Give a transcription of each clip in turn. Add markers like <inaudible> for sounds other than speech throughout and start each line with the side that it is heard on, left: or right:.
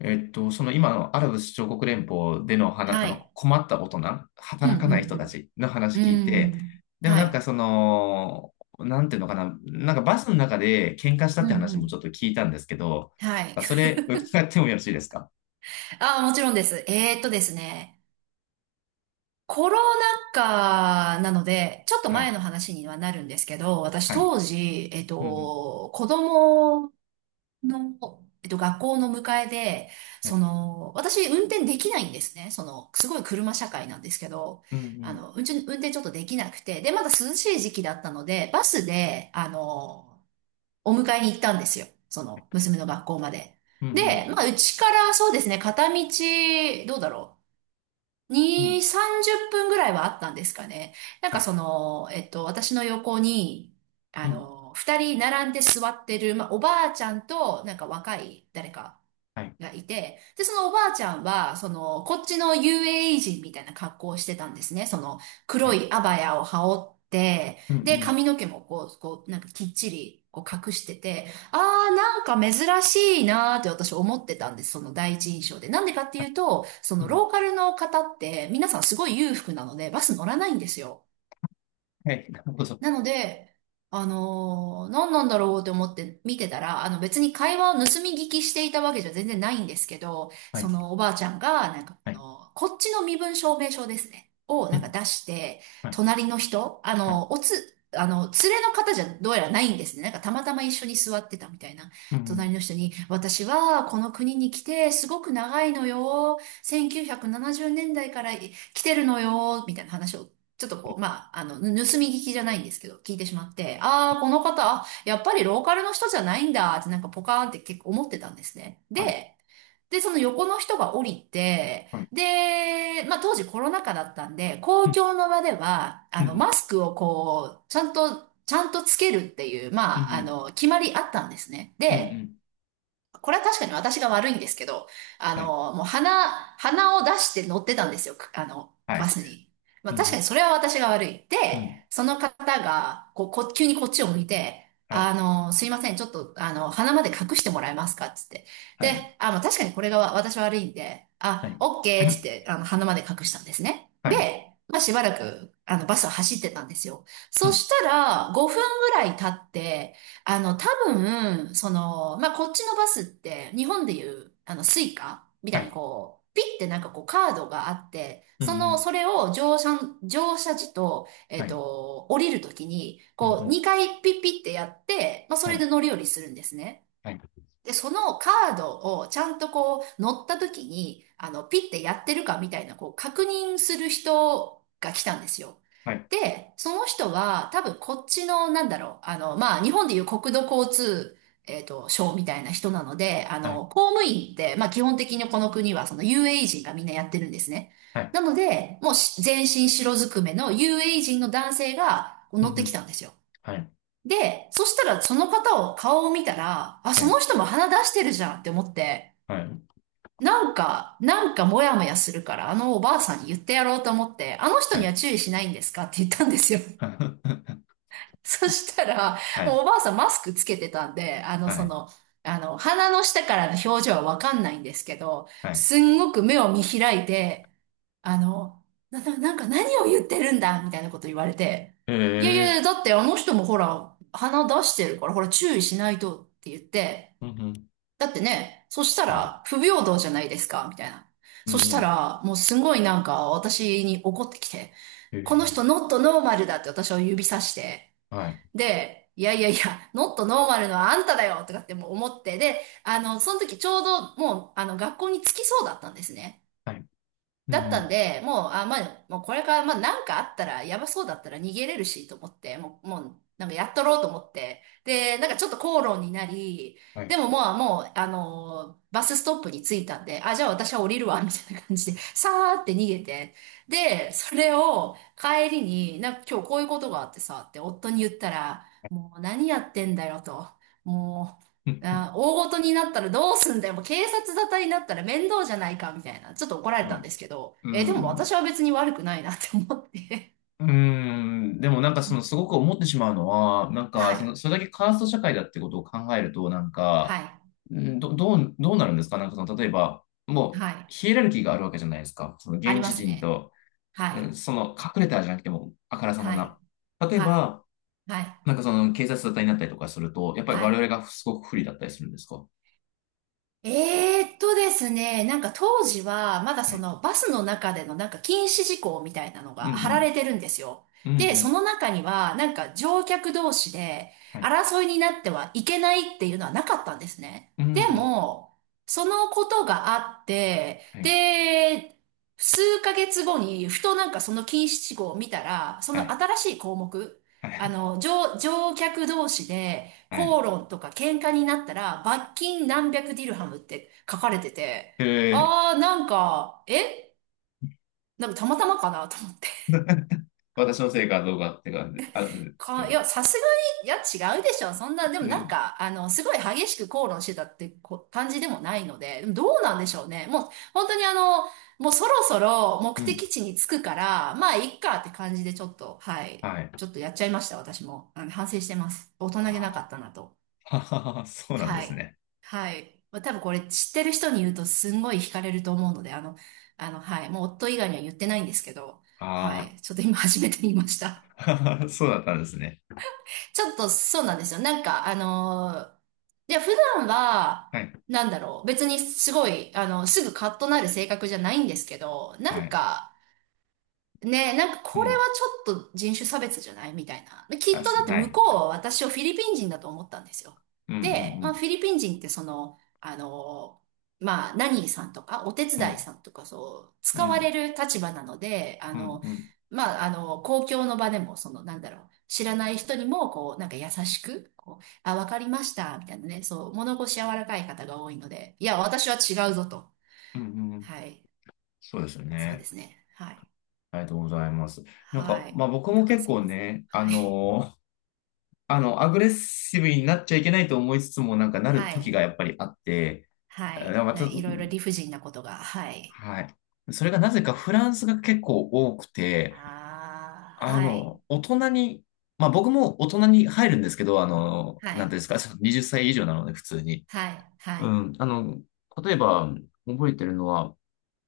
left: その今のアラブ首長国連邦での
right: は
left: あの
right: い。
left: 困った大人、
right: うん、
left: 働
right: う
left: かない人た
right: ん、
left: ちの
right: う
left: 話聞い
right: ん。う
left: て、
right: ん。
left: でも
right: は
left: なんか
right: い。
left: その、なんていうのかな、なんかバスの中で喧嘩した
right: う
left: っ
right: ん、
left: て
right: う
left: 話もち
right: ん。
left: ょっと聞いたんですけど、
right: はい。
left: なんかそれ伺ってもよろしいですか？
right: ああ、もちろんです。コロナ禍なので、ちょっと
left: は
right: 前
left: い。
right: の話にはなるんですけど、私
left: はい。
right: 当時、
left: うんうん。
right: 子供の、学校の迎えで、
left: はい。
right: その、私運転できないんですね。その、すごい車社会なんですけど、
left: うんうん。
right: 運転ちょっとできなくて、で、まだ涼しい時期だったので、バスで、お迎えに行ったんですよ。その、娘の学校まで。
left: うんうん。
right: で、まあ、うちからそうですね、片道、どうだろう。
left: う
right: 2、
left: ん。
right: 30分ぐらいはあったんですかね。なん
left: は
right: か
left: い。
right: その、私の横に、
left: うん。
right: 二人並んで座ってる、まあ、おばあちゃんと、なんか若い誰か
left: はい。
right: がいて、で、そのおばあちゃんは、その、こっちの UAE 人みたいな格好をしてたんですね。その、
left: は
right: 黒
left: い。
right: いアバヤを羽織って、
left: うんう
right: で、
left: ん
right: 髪の毛もこう、なんかきっちり、こう隠してて、なんか珍しいなーって私思ってたんです。その第一印象で。なんでかっていうと、そ
left: う
right: の
left: ん。
right: ローカルの方って、皆さんすごい裕福なので、バス乗らないんですよ。
left: はい。なるほど。
right: なので、何なんだろうって思って見てたら、あの別に会話を盗み聞きしていたわけじゃ全然ないんですけど、
left: は
right: そ
left: い。
right: のおばあちゃんが、なんかこ
left: はい。
right: の、こっちの身分証明書ですね、を
left: う
right: なんか
left: ん。
right: 出して、
left: はい。
right: 隣の人、あ
left: はい。
right: の、おつ、あの、連れの方じゃどうやらないんですね。なんかたまたま一緒に座ってたみたいな。
left: うんう
right: 隣
left: ん。
right: の人に、私はこの国に来てすごく長いのよ。1970年代から来てるのよ、みたいな話をちょっとこう、まあ、盗み聞きじゃないんですけど、聞いてしまって、ああ、この方、やっぱりローカルの人じゃないんだってなんかポカーンって結構思ってたんですね。
left: はい。
right: で、その横の人が降りて、
left: はい。
right: で、まあ、当時コロナ禍だったんで、公
left: うん
right: 共の場では、
left: うん。
right: マスクをこう、ちゃんとつけるっていう、
left: うん
right: まあ、
left: うん。
right: 決まりあったんですね。
left: うんう
right: で、
left: ん。
right: これは確かに私が悪いんですけど、
left: はい
right: もう鼻を出して乗ってたんですよ、
left: は
right: バ
left: い。
right: スに。まあ
left: う
right: 確か
left: ん。
right: にそれは私が悪い。で、
left: うん。
right: その方が、こう、急にこっちを向いて、
left: はい。
right: すいません、ちょっと、鼻まで隠してもらえますかっつって。
left: はい。
right: で、あ、まあ確かにこれがわ私悪いんで、
left: は
right: あ、
left: い。
right: オッケーっつって、
left: <laughs>
right: 鼻まで隠したんですね。
left: <clears throat> はい。
right: で、まあしばらく、バスは走ってたんですよ。
left: う
right: そ
left: ん。
right: したら、5分ぐらい経って、多分、その、まあ、こっちのバスって、日本でいう、スイカみ
left: は
right: たいに
left: い。
right: こう、ピッてなんかこうカードがあって、
left: うん。う
right: その、
left: ん。
right: それを乗車時と、
left: はい。
right: 降りるときに、
left: うん。う
right: こう、
left: ん。
right: 2回ピッピッてやって、まあ、そ
left: は
right: れ
left: い。
right: で乗り降りするんですね。
left: はい。
right: で、そのカードをちゃんとこう乗った時に、ピッてやってるかみたいな、こう確認する人が来たんですよ。
left: はい。
right: で、その人は多分こっちの、なんだろう、まあ、日本でいう国土交通、省みたいな人なので、
left: はい。
right: 公務員って、まあ、基本的にこの国はその UAE 人がみんなやってるんですね。
left: はい。
right: なので、もうし全身白ずくめの u a 人の男性がこう
left: う
right: 乗っ
left: ん。う
right: てき
left: ん。
right: たんですよ。
left: はい。
right: で、そしたらその方を顔を見たら、あ、
left: は
right: その
left: い。
right: 人も鼻出してるじゃんって思って、
left: はい。
right: なんかモヤモヤするから、あのおばあさんに言ってやろうと思って、あの人
left: は
right: に
left: い。
right: は注意しないんですかって言ったんですよ。<laughs>
left: <laughs>
right: そしたら、
left: は
right: もう
left: い。
right: おばあさんマスクつけてたんで、
left: はい。
right: 鼻の下からの表情はわかんないんですけど、
left: はい。
right: すんごく目を見開いて、あの、ななんか何を言ってるんだみたいなこと言われて、
left: へ
right: いやいや、
left: え。
right: だってあの人もほら、鼻出してるから、ほら注意しないとって言って、
left: うん。うん。
right: だってね、そした
left: はい。
right: ら不平等じゃないですかみたいな。
left: うん
right: そ
left: う
right: した
left: ん。
right: ら、もうすごいなんか私に怒ってきて、
left: へ
right: この
left: え。
right: 人ノットノーマルだって私を指さして、
left: はい。
right: で、いやいやいや、ノットノーマルのはあんただよとかってもう思って、で、その時ちょうどもう、学校に着きそうだったんですね。
left: はい。うん。う
right: だったん
left: ん。
right: で、もう、あ、まあ、もうこれから、まあ、なんかあったら、やばそうだったら逃げれるし、と思って、もう、なんかやっとろうと思って。で、なんかちょっと口論になり、
left: はい。
right: でもまあ、もう、バスストップに着いたんで、あ、じゃあ私は降りるわ、みたいな感じで、さーって逃げて。で、それを帰りに、なんか今日こういうことがあってさ、って夫に言ったら、もう何やってんだよ、と。も
left: うん。
right: あー、大事になったらどうすんだよ。もう警察沙汰になったら面倒じゃないか、みたいな。ちょっと怒られ
left: う
right: たんで
left: ん。
right: すけど、
left: う
right: えーでも
left: ん。
right: 私は別に悪くないなって思って。
left: うーん、でもなんかそのすご
right: <laughs>
left: く思ってしまうのは、なん
right: は
left: かそ
right: い。
left: の、それだけカースト社会だってことを考えると、なん
right: は
left: か、
right: い。
left: うん、どうなるんですか。なんかその、例えば、もう、
right: はい。
left: ヒエラルキーがあるわけじゃないですか。その
right: あり
left: 現
right: ま
left: 地
right: す
left: 人
right: ね。
left: と、
right: は
left: うん、
right: い。
left: その隠れたじゃなくても、あからさま
right: はい。
left: な。例え
right: はい。
left: ば、
right: はい。
left: なんかその警察沙汰になったりとかすると、やっぱり
right: は
left: 我
right: い。
left: 々がすごく不利だったりするんですか？
right: ですね、なんか当時は、まだ
left: は
right: そ
left: い。
right: のバスの中でのなんか禁止事項みたいなの
left: う
right: が
left: ん
right: 貼られてるんですよ。
left: うん。うんう
right: で、そ
left: ん。
right: の中には、なんか乗客同士で
left: はい。
right: 争いになってはいけないっていうのはなかったんですね。
left: うんう
right: で
left: ん。
right: も、そのことがあって、
left: はい。
right: で、数ヶ月後に、ふとなんかその禁止事項を見たら、そ
left: は
right: の
left: い。
right: 新しい項目、
left: はい。
right: 乗客同士で、
left: はい。
right: 口論とか喧嘩になったら、罰金何百ディルハムって書かれてて、
left: へえ。
right: あー、なんか、えなんかたまたまかなと思って。
left: 私のせいかどうかって感じ、あ、ですよ
right: い
left: ね。
right: や、さすがに、いや、違うでしょ。そんな、で
left: う
right: もなん
left: ん。
right: か、すごい激しく口論してたってこ感じでもないので、でもどうなんでしょうね。もう、本当にもうそろそろ目
left: うん。
right: 的地に着くから、まあ、いっかって感じでちょっと、はい。
left: はい。
right: ちょっとやっちゃいました、私も。反省してます。大人げなか
left: あ
right: ったなと。
left: あ、<laughs> そうなんで
right: は
left: す
right: い。
left: ね。
right: はい。まあ、多分これ知ってる人に言うとすんごい惹かれると思うので、はい。もう夫以外には言ってないんですけど、は
left: あ
right: い。ちょっと今初めて言いました。<laughs>
left: あ、<laughs> そうだったんですね。
right: ちょっとそうなんですよ。なんか、いや、普段は、
left: はい。
right: なんだろう。別にすごい、すぐカッとなる性格じゃないんですけど、な
left: は
right: ん
left: い。
right: か、ねえ、なんか
left: う
right: これは
left: ん。
right: ちょっと人種差別じゃないみたいな。で、き
left: あ、
right: っとだって
left: は
right: 向
left: い。
right: こうは私をフィリピン人だと思ったんですよ。
left: うん、う
right: で、まあ
left: ん、
right: フィリピン人ってその、まあナニーさんとかお手
left: うん。う
right: 伝い
left: ん、
right: さんとかそう、使
left: う
right: われ
left: ん、
right: る立場なので、
left: うん、うん、
right: まあ公共の場でもその、なんだろう、知らない人にもこう、なんか優しく、こう、あ、わかりました、みたいなね、そう、物腰柔らかい方が多いので、いや、私は違うぞと。
left: うん。うん。
right: はい、
left: そうですよ
right: そうで
left: ね。
right: すね。はい。
left: ありがとうございます。なんか、
right: はい。
left: まあ僕
right: な
left: も
right: んか
left: 結
right: すい
left: 構
right: ません。
left: ね、
right: はい。
left: <laughs> アグレッシブになっちゃいけないと思いつつも、なんか
right: <laughs>
left: なる
right: は
left: 時
right: い。
left: がやっぱりあって、
right: はい。
left: まあち
right: な、
left: ょっ
right: い
left: と、
right: ろいろ理不尽なことが。はい。
left: はい。それがなぜかフランスが結構多くて、
right: ああ、はい。
left: 大人に、まあ僕も大人に入るんですけど、
right: は
left: なんてい
right: い。
left: うんですか、その20歳以上なので普通に。
right: はい。は
left: う
right: い。
left: ん、例えば覚えてるのは、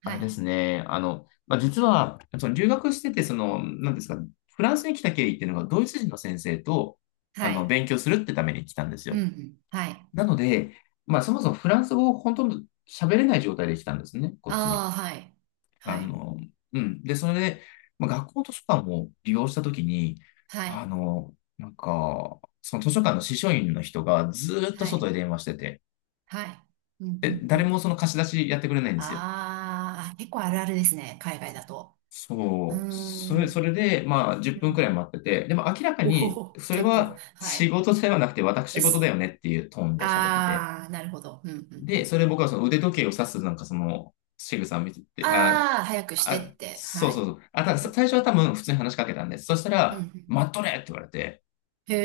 left: あ
right: は
left: れで
right: い。
left: すね、まあ実は、その留学してて、その、なんていうんですか、フランスに来た経緯っていうのがドイツ人の先生と、
right: はい。
left: 勉強するってために来たんです
right: うん。
left: よ。
right: うん、はい。
left: なので、まあそもそもフランス語を本当に喋れない状態で来たんですね、こっちに。
right: ああ、はい。
left: あ
right: はい。
left: の、うん。で、それで、まあ、学校図書館を利用したときに、
right: はい。
left: なんか、その図書館の司書員の人がずーっと
right: は
left: 外
right: い。
left: で電話してて、
right: はい。うん。う
left: で、
right: ん。う
left: 誰
right: ん、
left: もその貸し出しやってくれないんですよ。
right: ああ、結構あるあるですね。海外だと。うー
left: そう。それ、そ
right: ん。
left: れで、まあ、10
right: う
left: 分く
right: ん、
left: らい待ってて、でも明らか
right: お
left: に、
right: お、<laughs>
left: それ
right: 結構。
left: は
right: は
left: 仕
right: い。
left: 事ではなくて
right: で
left: 私事だ
right: す。
left: よねっていうトーンで喋ってて、
right: ああ、なるほど。うん。うん。う
left: で、
right: ん。
left: それ僕はその腕時計を指すなんかその仕草を見てて、
right: ああ、早くしてって。
left: そ
right: は
left: う
right: い。
left: そうそう。あ、たださ最初は多分普通に話しかけたんです。そした
right: うん、う
left: ら、
right: ん、
left: 待っとれって言われて、
right: へ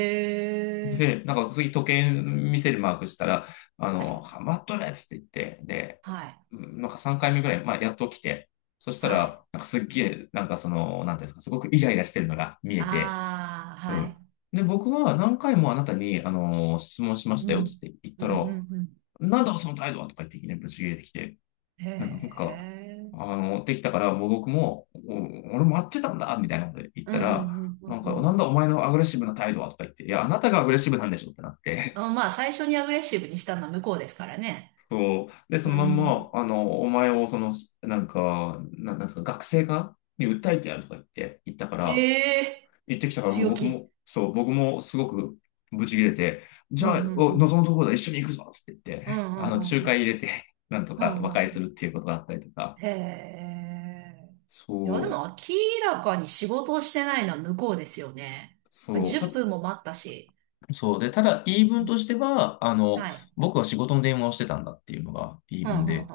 right: え。
left: で、なんか次時計見せるマークしたら、
right: はい。
left: 待っとれっつって言って、で、
right: はい。
left: うん、なんか3回目ぐらい、まあやっと来て、そした
right: はい。
left: ら、なんかすっげえ、なんかその、なんていうんですか、すごくイライラしてるのが見えて、
right: ああ、
left: う
right: は
left: ん。
right: い。
left: で、僕は何回もあなたに、質問しまし
right: う
left: たよっつっ
right: ん。
left: て言っ
right: う
left: た
right: ん、う
left: ら、
right: ん、う
left: なんだその態度はとか言っていきなりぶち切れてきて、
right: ん。へ
left: なんか、
right: え。
left: できたから、もう僕も、俺も会ってたんだ、みたいなこと言っ
right: う
left: た
right: ん、う
left: ら、
right: ん、うん、う
left: な
right: ん。
left: ん
right: う
left: か、なん
right: ん、
left: だお前のアグレッシブな態度はとか言って、いや、あなたがアグレッシブなんでしょってなって、
right: あ、まあ、最初にアグレッシブにしたのは向こうですからね。
left: <laughs> そう。で、そ
right: う
left: のまん
right: ん。
left: ま、お前を、その、なんか、なんなんですか、学生化に訴えてやるとか言って、言ったから、
right: へえ。
left: 言ってきたから、もう
right: 強
left: 僕
right: 気。
left: も、そう、僕もすごくブチ切れて、じ
right: うん、う
left: ゃ
right: ん、
left: あ、
right: う
left: お
right: ん。
left: 望むところだ、一緒に行くぞつって言っ
right: うん、
left: て、<laughs>
right: うん、う
left: 仲
right: ん、う
left: 介入
right: ん。
left: れて、なんと
right: うん、う
left: か和
right: ん、
left: 解
right: う
left: す
right: ん、
left: るっていうことがあったりとか、
right: へえ。いや、で
left: そう。
right: も明らかに仕事をしてないのは向こうですよね。
left: そう。
right: 10分も待ったし。
left: そうで、ただ言い分としては、
right: はい。
left: 僕は仕事の電話をしてたんだっていうのが言い
right: う
left: 分
right: ん、うん、
left: で、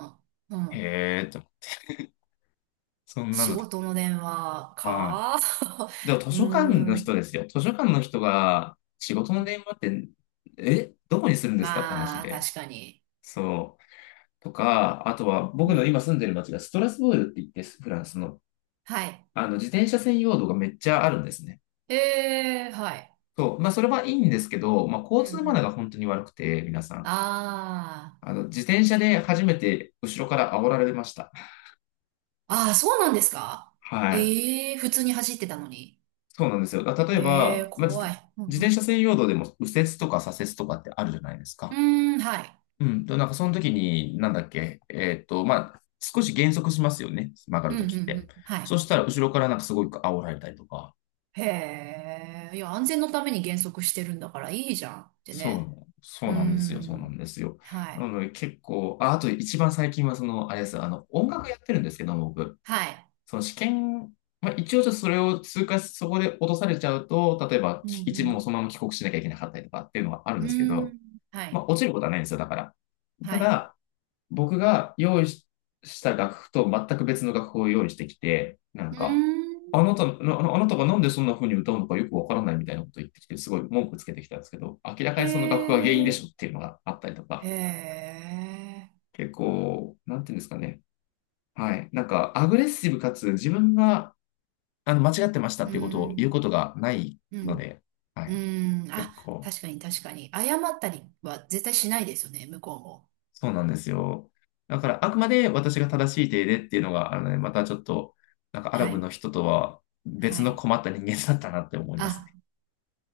right: うん。うん。
left: へえと、そんな
right: 仕
left: のと、
right: 事の電話
left: は
right: か。
left: い。でも
right: <laughs>
left: 図
right: うー
left: 書館の
right: ん。
left: 人ですよ。図書館の人が仕事の電話って、え、どこにするんですかって話
right: まあ、
left: で、
right: 確かに。
left: そう。とか、あとは
right: う
left: 僕の
right: ん。
left: 今住んでる町がストラスブールって言って、フランスの、
right: はい。
left: 自転車専用道がめっちゃあるんですね。
right: ええ、はい。
left: そう。まあ、それはいいんですけど、まあ、
right: う
left: 交
right: ん、う
left: 通マナー
right: ん。
left: が本当に悪くて、皆さん。
right: あ
left: 自転車で初めて後ろから煽られました。
right: あ。ああ、そうなんですか。
left: はい。
right: ええ、普通に走ってたのに。
left: そうなんですよ。例え
right: ええ、
left: ば、まあ、自
right: 怖い。う
left: 自転
right: ん、
left: 車専用道でも右折とか左折とかってあるじゃないです
right: う
left: か。
right: ん。うーん、はい。
left: うん。と、なんかその時に、なんだっけ、まあ、少し減速しますよね。曲が
right: う
left: る
right: ん、うん、う
left: 時って。
right: ん。
left: そ
right: は
left: したら、後ろからなんかすごい煽られたりとか。
right: い。へえ。いや、安全のために減速してるんだからいいじゃんって
left: そ
right: ね。
left: う、そ
right: う
left: う
right: ー
left: なんですよ。そうなん
right: ん。
left: ですよ。
right: は
left: な
right: い。
left: ので結構、あ、あと一番最近はその、あれです。音楽やってるんですけど、僕。
right: はい。
left: その試験、まあ、一応ちょっとそれを通過し、そこで落とされちゃうと、例えば
right: う
left: 一部も
right: ん、
left: そのまま帰国しなきゃいけなかったりとかっていうのはあるん
right: う
left: ですけ
right: ん。うー
left: ど、
right: ん。は
left: ま
right: い。
left: あ、落ちることはないんですよ、だから。
right: は
left: た
right: い。
left: だ、僕が用意した楽譜と全く別の楽譜を用意してきて、なん
right: うー
left: か、あ
right: ん。
left: なた、なあのあなたがなんでそんな風に歌うのかよくわからないみたいなこと言ってきて、すごい文句つけてきたんですけど、明ら
right: へ
left: かにその楽譜が原因でし
right: え、
left: ょっていうのがあったりと
right: へ
left: か、
right: え、
left: 結構、なんていうんですかね。はい。なんか、アグレッシブかつ自分が間違ってました
right: う
left: っていうことを言う
right: ん、
left: ことがない
right: う
left: の
right: ん、
left: で、は
right: う
left: い。
right: ん、
left: 結
right: あ、
left: 構、
right: 確かに確かに。謝ったりは絶対しないですよね、向こうも。
left: そうなんですよ。だから、あくまで私が正しい手でっていうのが、あのね、またちょっと、なんかアラ
right: は
left: ブの
right: い、
left: 人とは
right: は
left: 別の
right: い。
left: 困った人間だったなって思います
right: あ、
left: ね。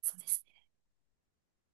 right: そうです。